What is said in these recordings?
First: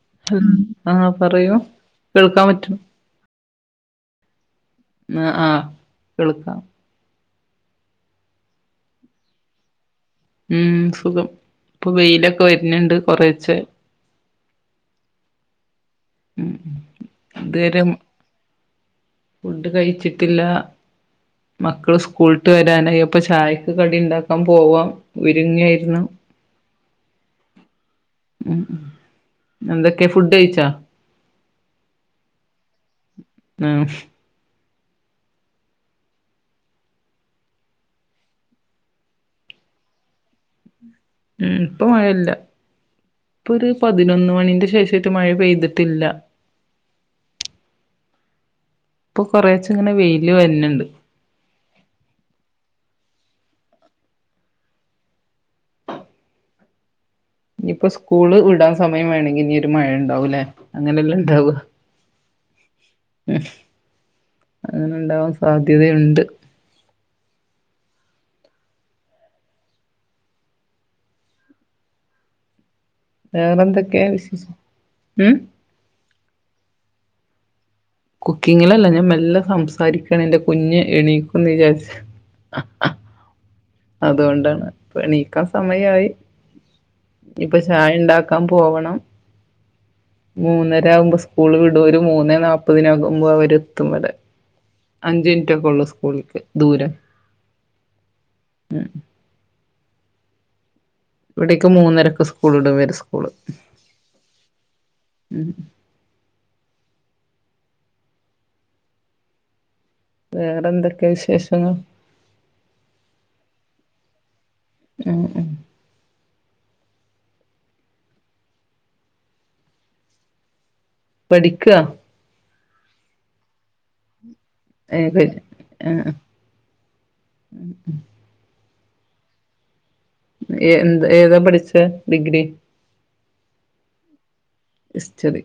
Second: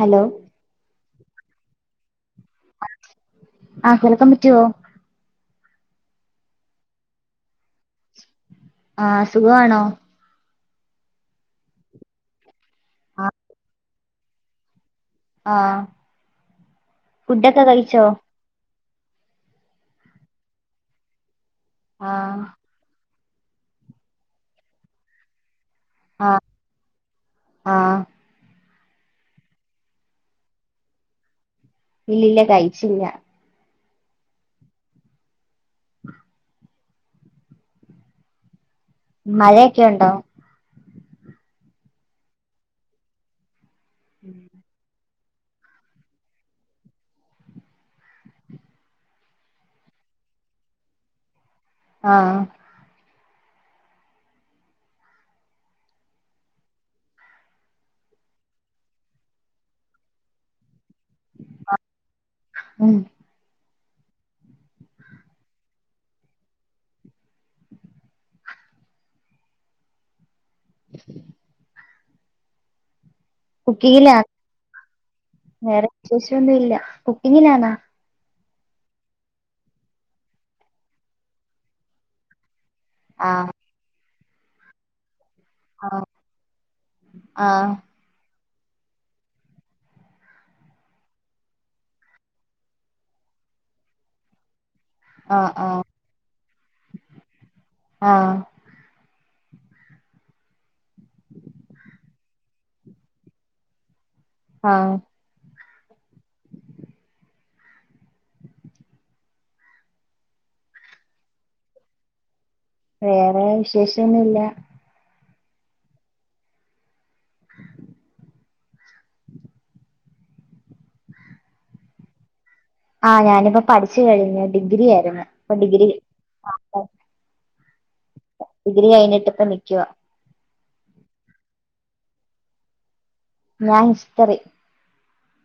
Hello ഉ ആ പറയൂ കേൾക്കാൻ പറ്റും ആ കേൾക്കാൻ പറ്റുവോ. ആ ആ കേൾക്കാം. ആ സുഖ ആണോ ഉം സുഖം ഇപ്പൊ വെയിലൊക്കെ വരുന്നുണ്ട് കൊറേച്ചെ ആ ഉം ഫുഡക്കെ ഇതുവരെ കഴിച്ചോ ഫുഡ് കഴിച്ചിട്ടില്ല മക്കള് ആഹ് സ്കൂളിട്ട് വരാനായ പ്പൊ ചായക്ക് കടി ഉണ്ടാക്കാൻ പോവാം ഉരുങ്ങിയാ ഉം ആഹ് ആഹ് ഉം ഉം എന്തൊക്കെ ഫുഡ് കഴിച്ചാ ഇല്ല്യല്ല കഴിച്ചില്ല ഉം മഴയക്കെ ഉണ്ടോ മ് ഇപ്പ മഴ ഇല്ല ഇപ്പൊ ഒരു പതിനൊന്ന് മണിന്റെ ശേഷം മഴ പെയ്തിട്ട്ല്ല ഇപ്പൊ കൊറേച്ചേ ഇങ്ങനെ വെയില് വര്ന്ണ്ട്. ആഹ് ഇനിയിപ്പ സ്കൂള് വിടാൻ സമയം വേണങ്കിൽ ഇനി ഒരു മഴ ഉണ്ടാവുംല്ലേ അങ്ങനെ ല്ലെ ഇണ്ടാവ ഉം അങ്ങനെണ്ടാവാൻ സാധ്യത ഇണ്ട്. വേറെ എന്തൊക്കെയാ കുക്കിങ്ങിലാ വിശേശം ഉം വിശേഷം ഒന്നും ഇല്ല കുക്കിങ്ങിലാണാ കുക്കിങ്ങിലല്ല ഞാൻ മെല്ലെ സംസാരിക്കാണ് എന്റെ കുഞ്ഞ് എണീക്കുന്ന് വിചാരിച്ച് ആഹ് അതുകൊണ്ടാണ് ഇപ്പ എണീക്കാൻ സമയ ആഹ് ആയി ഇനിപ്പൊ ആഹ് ചായ ഉണ്ടാക്ക് ക്കാ പോവണം. മൂന്നര ആവുമ്പോ സ്കൂള് വിടും ഒരു മൂന്നേ നാപ്പതിനാകുമ്പോ അവര് എത്തും വെടെ അഞ്ചിൻ ആഹ് റ്റൊക്കെ ആഹ് ഒള്ളു സ്കൂളിക്ക് ദൂരം ആഹ് ഇ വെടെക്ക് മൂന്നരക്ക് സ്കൂൾ വിടുവെര സ്കൂള് ആഹ് ഉം വേറെ എന്തൊക്കെയാ വിശേഷങ്ങൾ വേറെ വിശേഷൊന്നുല്ല ഉം ഉം പഠിക്ക ആ ഞാനിപ്പോ പഠിച്ചു കഴിഞ്ഞ് ഡിഗ്രി ഏ ആയിരുന്നു ഇപ്പൊ ഡിഗ്രി [inaudible] ഉം ഉം ഡിഗ്രി കഴിഞ്ഞിട്ട് ഇപ്പ നിക്ക്വ എ എന്താ ഏതാ പഠിച്ചെ ഡിഗ്രി ഞാൻ ഹിസ്റ്റ്ടറി ഹിസ്റ്ററി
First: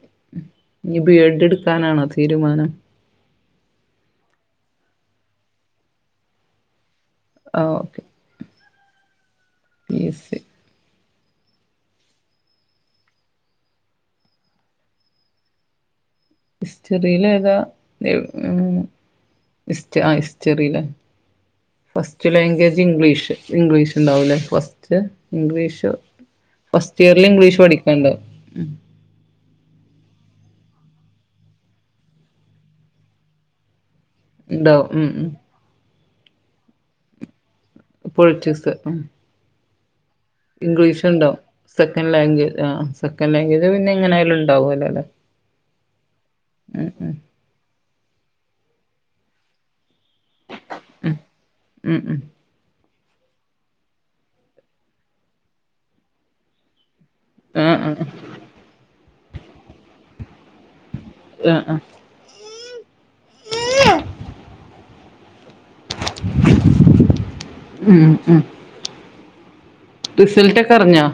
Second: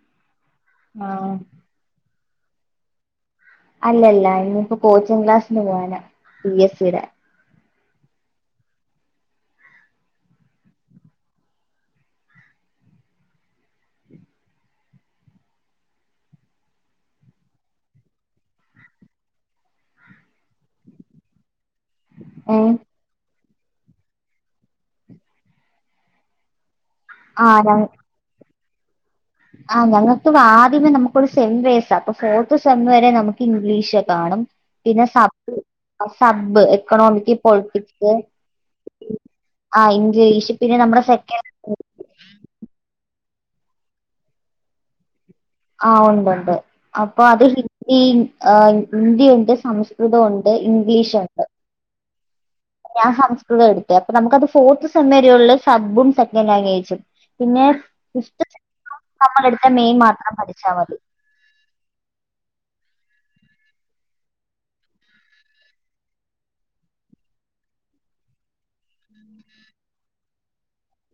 ഇനി ബി ആഹ് എഡ് ഇടുക്കാനാണോ തീരുമാനം. അല്ലല്ല ഇനിയിപ്പോ കോച്ചിങ് ക്ലാസ്സിന് പോവാന പി എസ് സി യുടെ ആ okay P S C ഹസ്റ്റെറിയിലേതാ [inaudible] his ആ ഹിസ്റ്ററില്ലേ ഫസ്റ്റ് ഏ ലാംഗ്വേജ് ഇംഗ്ലീഷ് ഇംഗ്ലീഷ് ഉണ്ടാവുല്ലേ ഫസ്റ്റ് ഇംഗ്ലീഷ് ഫസ്റ്റ് ഇയറിൽ ആ ഇംഗ്ലീഷ് ഞ- പഠിക്ക്ണ്ടൊ ആ ഞങ്ങക്ക് ആദ്യമേ നമുക്കൊരു സെം വേസ അപ്പൊ ഫോർത്ത് സെം വരെ നമുക്ക് ഇംഗ്ലീഷ കാണും ഉണ്ടാവും പിന്നെ ഉം ഉം sub sub economic politics politics ഉം ആഹ് ഇ- ഇംഗ്ലീഷ് ഇണ്ടോ സെക്കൻഡ് ലാംഗ്വേജ് ആ സെക ൻഡ് ലാംഗേജ് പിന്നെ എങ്ങനായാലും ഉണ്ടാവുംല്ലേ അല്ലെ ആ ഉണ്ടുണ്ട് അപ്പൊ അത് ഹിന്ദി ഹന്ദി ഉണ്ട്. സം കൃതവുണ്ട് ഇംഗ്ലീഷുണ്ട് ഉം ഉം ഉം ഞാൻ ഹംസ്കൃത എട്ത്തെ അപ്പൊ നമ്മക്ക് അത് ഫോർത്ത് സെമ്മ് വരെയുള്ളു സബ്ബും സെക്കൻഡ് ലാംഗ്വേജും പിന്നെ ആ ആ ഫിഫ്ത് [inaudible] നമ്മൾ എടുത്ത മെയിൻ മാത്രം പഠിച്ചാൽ മതി. ആഹ് ആഹ് മ് മ് റിസൽറ്റ് ഒക്കെ അറിഞ്ഞോ?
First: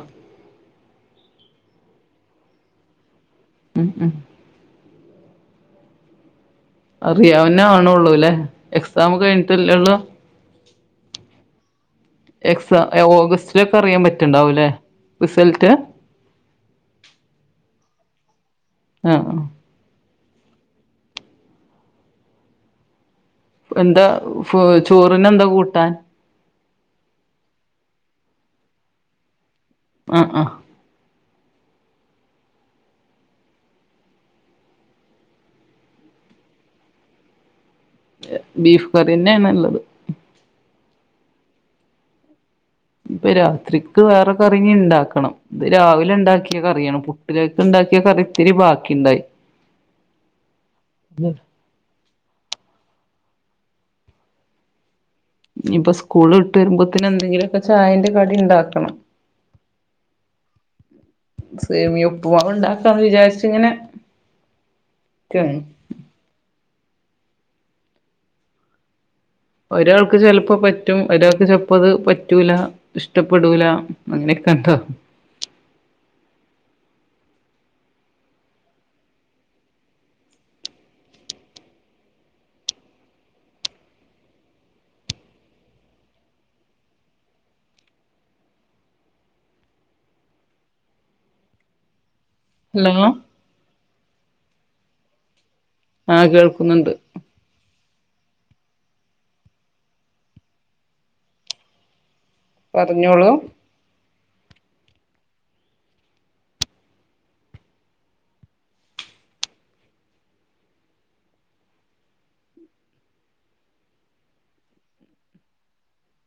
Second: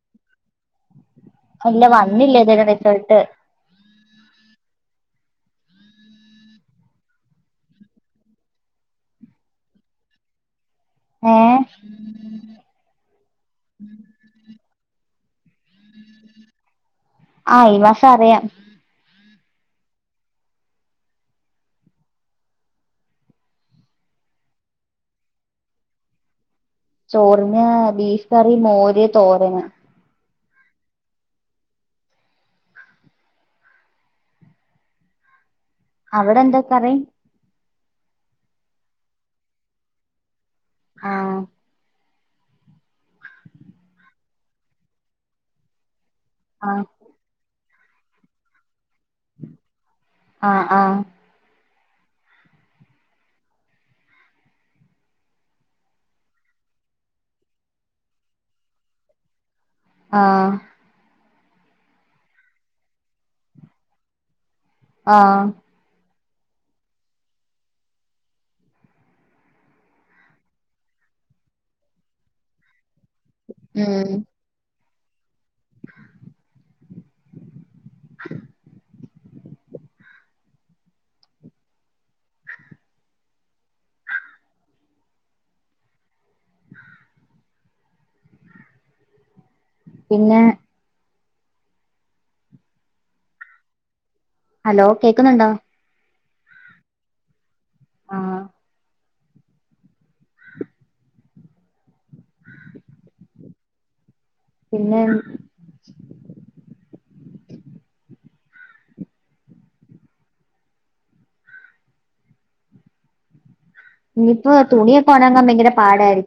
ല്ല വന്നില്ല ഇത് വരെ റിസൾട്ട്. ഉം ഉം അറിയാന് ആണൊള്ളൂല്ലേ എക്സാം കഴിഞ്ഞിട്ടല്ലേള്ളൂ? ഏഹ് എക്സ ഓഗസ്റ്റിലൊക്കെ അറിയാൻ പറ്റ്ണ്ടാവും ല്ലേ റിസൾട്ട്? ആ ഈ മാസം അറിയാം. ആഹ് എന്താ ചോറിന് എന്താ കൂട്ടാൻ? ചോറിന് ബീഫ് കറി മോര് തോരന്. ആ ആ അവിടെ എന്താ കറി? ബീഫ് കറിയന്നെണ് ഉള്ളത്. ആഹ് ഇപ്പൊ രാത്രിക്ക് വേറെ കറിഞ് ഇണ്ടാക്കണം. ഇത് രാവിലെ ഉണ്ടാക്കിയ ആഹ് കറിയാണ്. പുട്ടിലേ ക്ക് ഇണ്ടാക്കിയ കറിത്തിരി ബാ ആഹ് ആഹ് ഇഞിപ്പൊ സ്കൂള് ട്ട് വരുമ്പോത്ത് ന് എന്തെങ്കിലൊക്കെ ചായന്റെ കടി ഉണ്ടാക്കണം. ആഹ് സേമി ഉപ്പുമാവ് ഇണ്ടാക്കാന്ന് വിചാരിച്ച് ഇങ്ങനെ ആഹ് നിക്കാണ് ഒരാൾക്ക് ചെലപ്പോ പറ്റും. ഒരാൾക്ക് ചെലപ്പോ അത് പറ്റൂല. ഇഷ്ട പെടൂല ഉം അങ്ങനെയൊക്കെ ണ്ടോ പിന്നെ ഹലോ ഹലോ കേക്കുന്നുണ്ടോ ആഹ് കേൾക്കുന്നുണ്ട് ആഹ് പറഞ്ഞോളു പിന്നെ ഇനിയിപ്പോ തുണിയൊക്കെ [unintelligible] ഭയങ്കര പാടായിരി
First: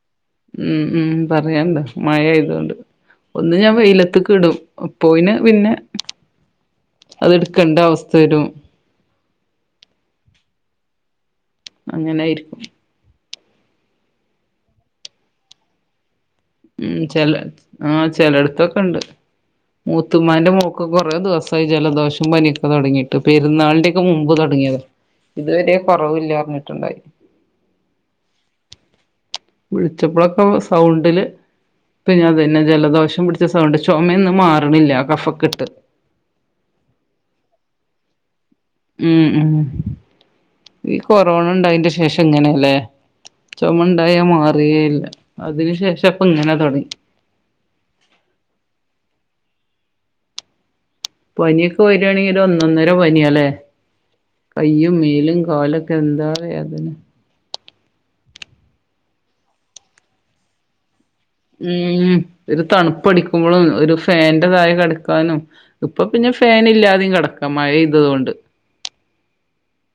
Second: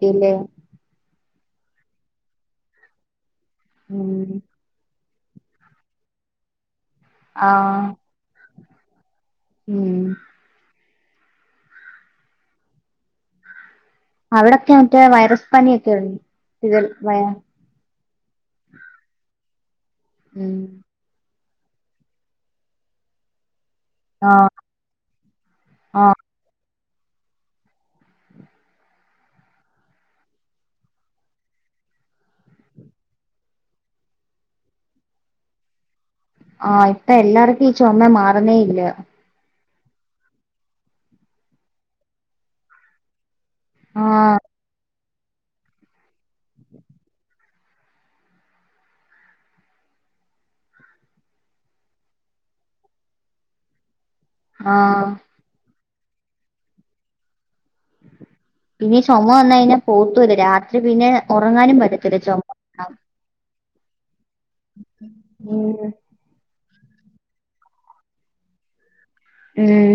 ഉമ് ഉമ് പറയണ്ട മഴ ആയതൊണ്ട്. ഒന്ന് ഞാൻ ഉം വെയിലത്ത്ക്ക് ഇടും പോയിന് പിന്നെ അത് എടുക്കേണ്ട അവസ്ഥ വരും ഉമ് അങ്ങനയിരിക്കും അവിടൊക്കെ മറ്റേ വൈറസ് പനിയൊക്കെയു ഉമ് ചെല ആഹ് ചെലടുത്തൊക്കെ ഉണ്ട് മൂത്തുമാന്റെ ഉം മോക്ക് കൊറെ ദിവസയി ജലദോഷം പനിയൊക്കെ തുടങ്ങിയിട്ട് പെരുന്നാൾ ന്റെ കെ മുമ്പ് ആഹ് തുടങ്ങിയത ഇതുവരെ ആഹ് കുറവില്ലഞ്ഞി ണ്ടായി വിളിച്ചപ്പോളൊക്കെ സൗണ്ടില് പിന്നെ അതന്നെ ജലദോഷം പിടിച്ച സൗണ്ട് ചുമയൊന്നും മാർണില്ല കഫക്കെട്ട് ആഹ് ഇപ്പൊ എല്ലാർക്കും ഈ ചുമ മാർ ഉമ് ഉമ് ഈ കൊറോണ ഉണ്ടയന്റെ ശേഷം ഇങ്ങനെ ല്ലേ ചുമണ്ടായാ ആഹ് മാറെയില്ല അതിനു ശേഷം ഇപ്പ ഇങ്ങനെ തുടങ്ങി പനിയൊക്കെ വരിയാണെങ്കി ഒരു ഒന്നൊന്നര പനിയാല്ലേ കൈയും ആഹ് മേലും കാലും എന്താ വേദന പിന്നെ ചുമ വന്ന് കയിഞാ പോതുല്ല രാത്രി പിന്നെ ഉറങ്ങാനും പറ്റത്തില്ല ഉം ചുമ ഒരു വന്നാ. തണുപ്പടിക്കുമ്പളും ഒരു ഫാന്റെ താഴേ കെടക്കാനും ഉം ഇപ്പ പിന്നെ ഫാനില്ലാ വിടിം കിടക്കാ മഴയ്തോണ്ട് ഉം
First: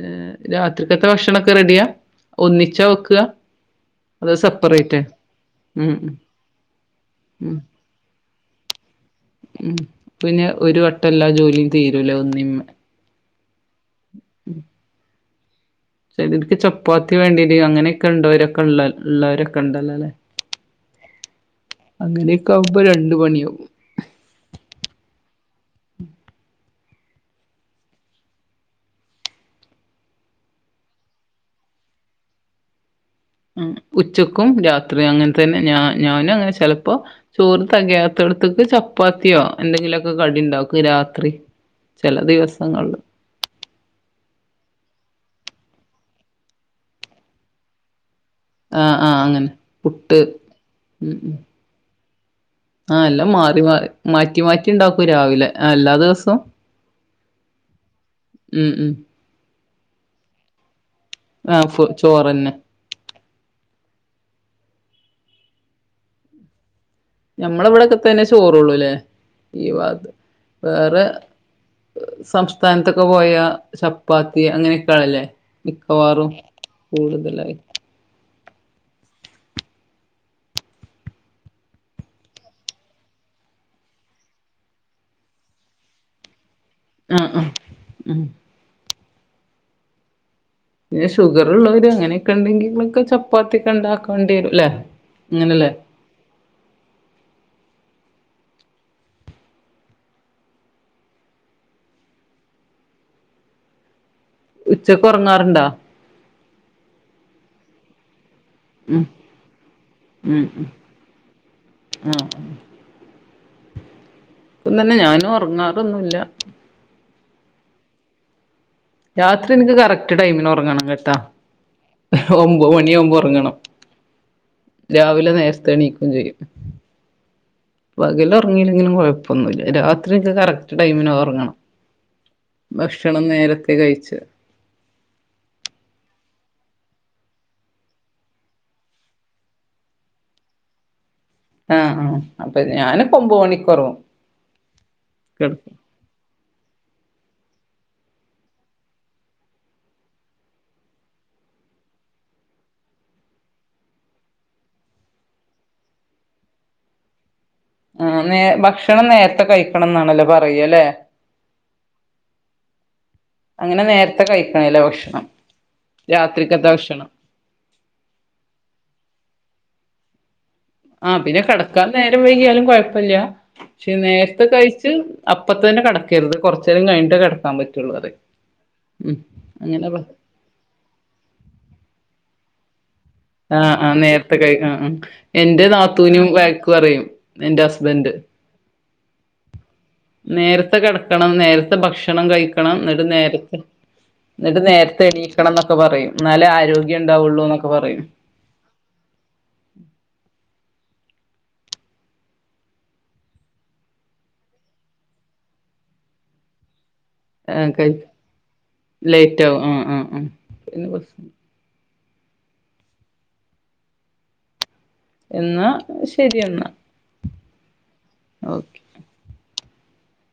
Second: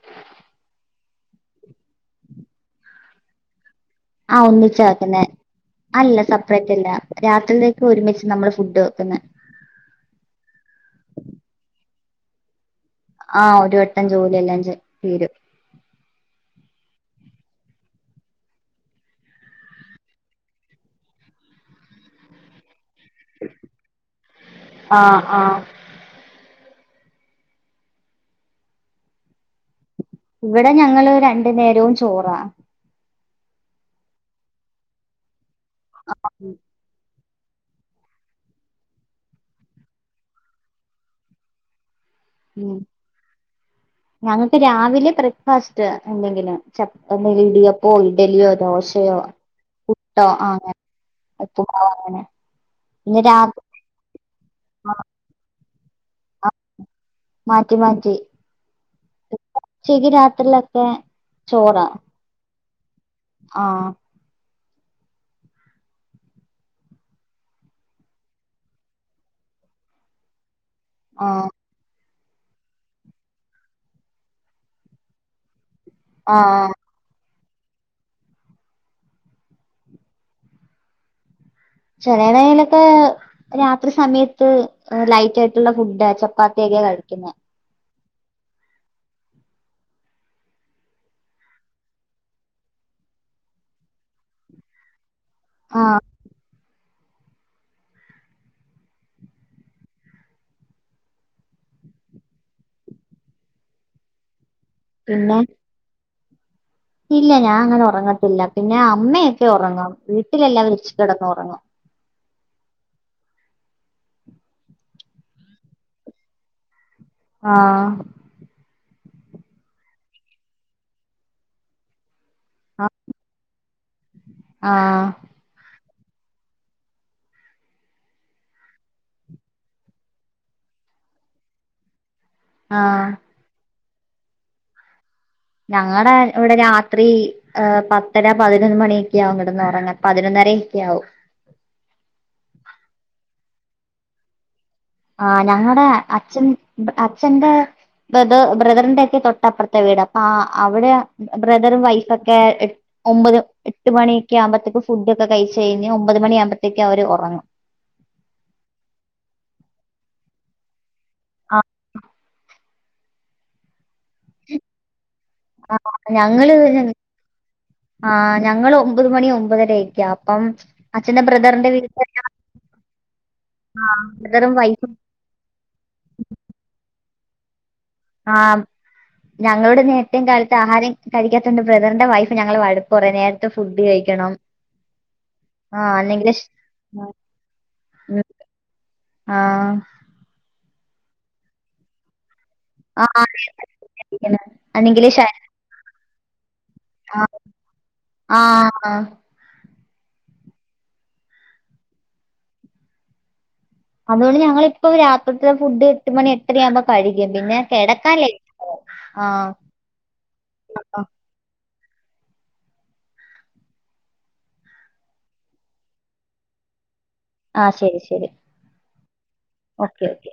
ഏ രാത്രിക്കത്തെ ഭക്ഷണൊക്കെ റെഡിയാ ഒന്നിച്ചാ വെക്ക ആ ഒന്നിച്ചാ വെക്കുന്നെ ഉം അല്ല സെപ്പറേറ്റല്ല ഉം രാത്രിതേക്ക് ഒരുമിച്ച് നമ്മുള് ഫുഡ് വെക്കുന്നെ ഉം പിന്നെ ഒരു വട്ടം എല്ലാ ജോലിയും തീരൂലെ ഒന്നിംമേ ആ ഒരു വട്ടം ജോലി എല്ലാം ചെ തീരും ചെലർക്ക് ചപ്പാത്തി വേണ്ടിന്ന് അങ്ങനെയൊക്കെ ഉണ്ടരൊക്കൊള്ള ഉള്ളരൊക്കെ ഉണ്ടല്ലോ അല്ലേ അങ്ങനെക്കാവു ആ ആ ഇവടെ ഞങ്ങള് രണ്ടു നേരവും ചോറാ ഉം ഉച്ചക്കും രാത്രിയും അങ്ങൻ തന്നെ ഞാ ഞാനും അങ്ങനെ ചെലപ്പോ ചോറ് തെകയാത്തടത്തേക്ക് ചപ്പാത്തിയോ എന്തെങ്കിലുവൊക്കെ കടി ഉണ്ടാക്കും രാത്രി ചില ഉം ദിവസങ്ങളില് ഞങ്ങക്ക് രാവിലെ ബ്രേക്ക്ഫാസ് റ്റ് എന്തെങ്കിലും ചപ്പ എന്തെങ്കിലും ഇടിയപ്പോ ഡലിയോ ആഹ് ദോശയോ ആഹ് അങ്ങനെ പുട്ട് പുട്ടോ ആ അങ്ങനെ ഉപ്പുമാവോ അങ്ങനെ ആ പിന്നെ എല്ലം മാറി രാത്രി മാറി മാറ്റി മാറ്റി ആ, ഉണ്ടാക്കും രാവിലെ എല്ലാ ദിവസോം ആ, മാറ്റി മാറ്റി ഉം ഉം ഉച്ചക്ക് രാത്രിലൊക്കെ ആഹ് ഫു ചോറാ ചോറന്നെ ആ ഞമ്മളെ ഇവിടൊക്കെ തന്നെ ചോറള്ളൂല്ലേ ഈ ഭാത് വേറെ ആഹ് സംസ്ഥാനത്തൊക്കെ പോയ ചപ്പാത്തി അങ്ങനെക്കെണല്ലേ മിക്കവാറും ആഹ് കൂടുതലായി ചെനൈ നയ്ലൊക്കെ രാത്രി സമയത്ത് ലൈറ്റ് ആയിട്ടുള്ള ഫുഡാ ചപ്പാ ത്തിയൊക്കെയാ കഴിക്കുന്നെ ആഹ് ആഹ് ഉം പിന്നെ ഷുഗറ് ഉള്ളോര് അങ്ങനെക്കെ ഉണ്ടെങ്കിലൊക്കെ ചപ്പാത്തി ഒക്കെ ഇണ്ടാക്കേണ്ടി വരുല്ലേ അങ്ങനെല്ലേ ആഹ് ഉച്ചക്ക് പിന്നെ ഉറങ്ങാറ്ണ്ടാ ഇല്ല ഞാൻ അങ്ങനെ ഉറങ്ങത്തില പിന്നെ ഉം അമ്മയൊക്കെ ഒറങ്ങും ഉം ഉം വീട്ടിലെല്ലാരും ഉച്ചയ്ക്ക് കിടന്ന് ഉറങ്ങും ആഹ് ഇപ്പം തന്നെ ഞാനും ഉറങ്ങാറൊന്നുല്ല ആ രാത്രി എനിക്ക് കറക്റ്റ് ടൈമിന് ഉറങ്ങണം കെട്ടാ ഒമ്പത് മണിയാവുമ്പോ ഉറങ്ങണം ആഹ് രാവിലെ നേരത്തെണീക്ക [unintelligible] പകൽ ഒറങ്ങില്ലെങ്കിലും കൊഴപ്പൊന്നുല്ല രാത്രി ഒക്കെ കറക്റ്റ് ടൈമിനുറങ്ങണം ആഹ് ഭക്ഷണം നേരത്തെ കഴിച്ച് ഞങ്ങടെ ഇവിടെ രാത്രി പത്തര പതിനൊന്ന് മണിയോക്കെ ആവും കിടന്നുറങ്ങാൻ പതിനൊന്ന അരക്കാവും ആ ആ അപ്പം ഞാനിപ്പോ ഒമ്പത് മണിക്കുറങ്ങും ആ ഞങ്ങളടെ അച്ഛൻ അച്ഛന്റെ ബ്രദ ബ്രദറിന്റെക്കെ തൊട്ടപ്പുറത്തെ വീടാ ആ അപ്പൊ അവിടെ ബ്രദറും വൈഫോക്കെ ഏ ഒമ്പത് എട്ട് മണിയക്കെ ആകുമ്പഴത്തേക്ക് ഫുഡ് ഒക്കെ കഴിച്ച കഴിഞ്ഞ് ഒമ്പത് മണിയാകുമ്പഴത്തേക്ക് അവർ ഉറങ്ങും ആ നേ ഭക്ഷണം നേരത്തെ കഴിക്കണം എന്നാണല്ലോ പറയാല്ലെ ആഹ അങ്ങനെ നേരത്തെ കഴിക്കണലെ ഭക്ഷണം രാത്രിക്കത്തെ ഭക്ഷണം ആഹ ഞങ്ങൾ ഒമ്പത് മണി ഒമ്പതരയിക്കാ അപ്പം ആഹ അച്ഛന്റെ പിന്നെ ബ്രദറിന്റെ കടക്കാന് വീട്ടിൽ നേരം വൈകിയാലും കുഴപ്പില്ല പക്ഷേ നേരത്തെ ബ്രദറും കഴിച്ച് വൈഫും അപ്പ തന്നെ കിടക്കരുത് കൊറച്ച് നേരം കഴിഞ്ഞിട്ട് കിടക്ക ആ ഞങ്ങളോട് അങ്ങനെ പറ നേരത്തും കാലത്ത് ആഹാരം കഴിക്കാത്തോണ്ട് ബ്രദറിന്റെ വൈഫ് ഞങ്ങളെ വഴ ആഹ ആ് നേരത്തെ കഴക്കണം ആ എന്റെ ആ നാത്തൂവിനും അല്ലെങ്കില് വഴക്ക് പറയും എന്റെ ഹസ്ബൻഡ് ആഹ നേരത്തെ കിടക്കണം നേരത്തെ ഭക്ഷണം കഴിക്കണം എന്നിട്ട് ആ നേരത്തെ എന്നിട്ട് നേരത്തെ അല്ലെങ്കില് ശ എണീക്കണം എന്നൊക്കെ പറയും എന്നാലേ ആരോഗ്യം ഉണ്ടാവുള്ളൂ എന്നൊക്കെ പറയും ആഹ അതുകൊണ്ട് ഞങ്ങിളിപ്പം രാത്രിത്തെ ഫുഡ് എട്ട് മണി എട്ടരയാവുമ്പോ കഴിക്കും പിന്നെ കിടക്കാൻ ലേറ്റ് ആഹ ലേറ്റ് ആഹ് ആവും ആ ആ ആ പിന്നെ പ്രശ്നം. എന്നാ ശരി എന്നാ ആ ശരി ശരി ഓക്കെ ഓക്കെ ഓക്കെ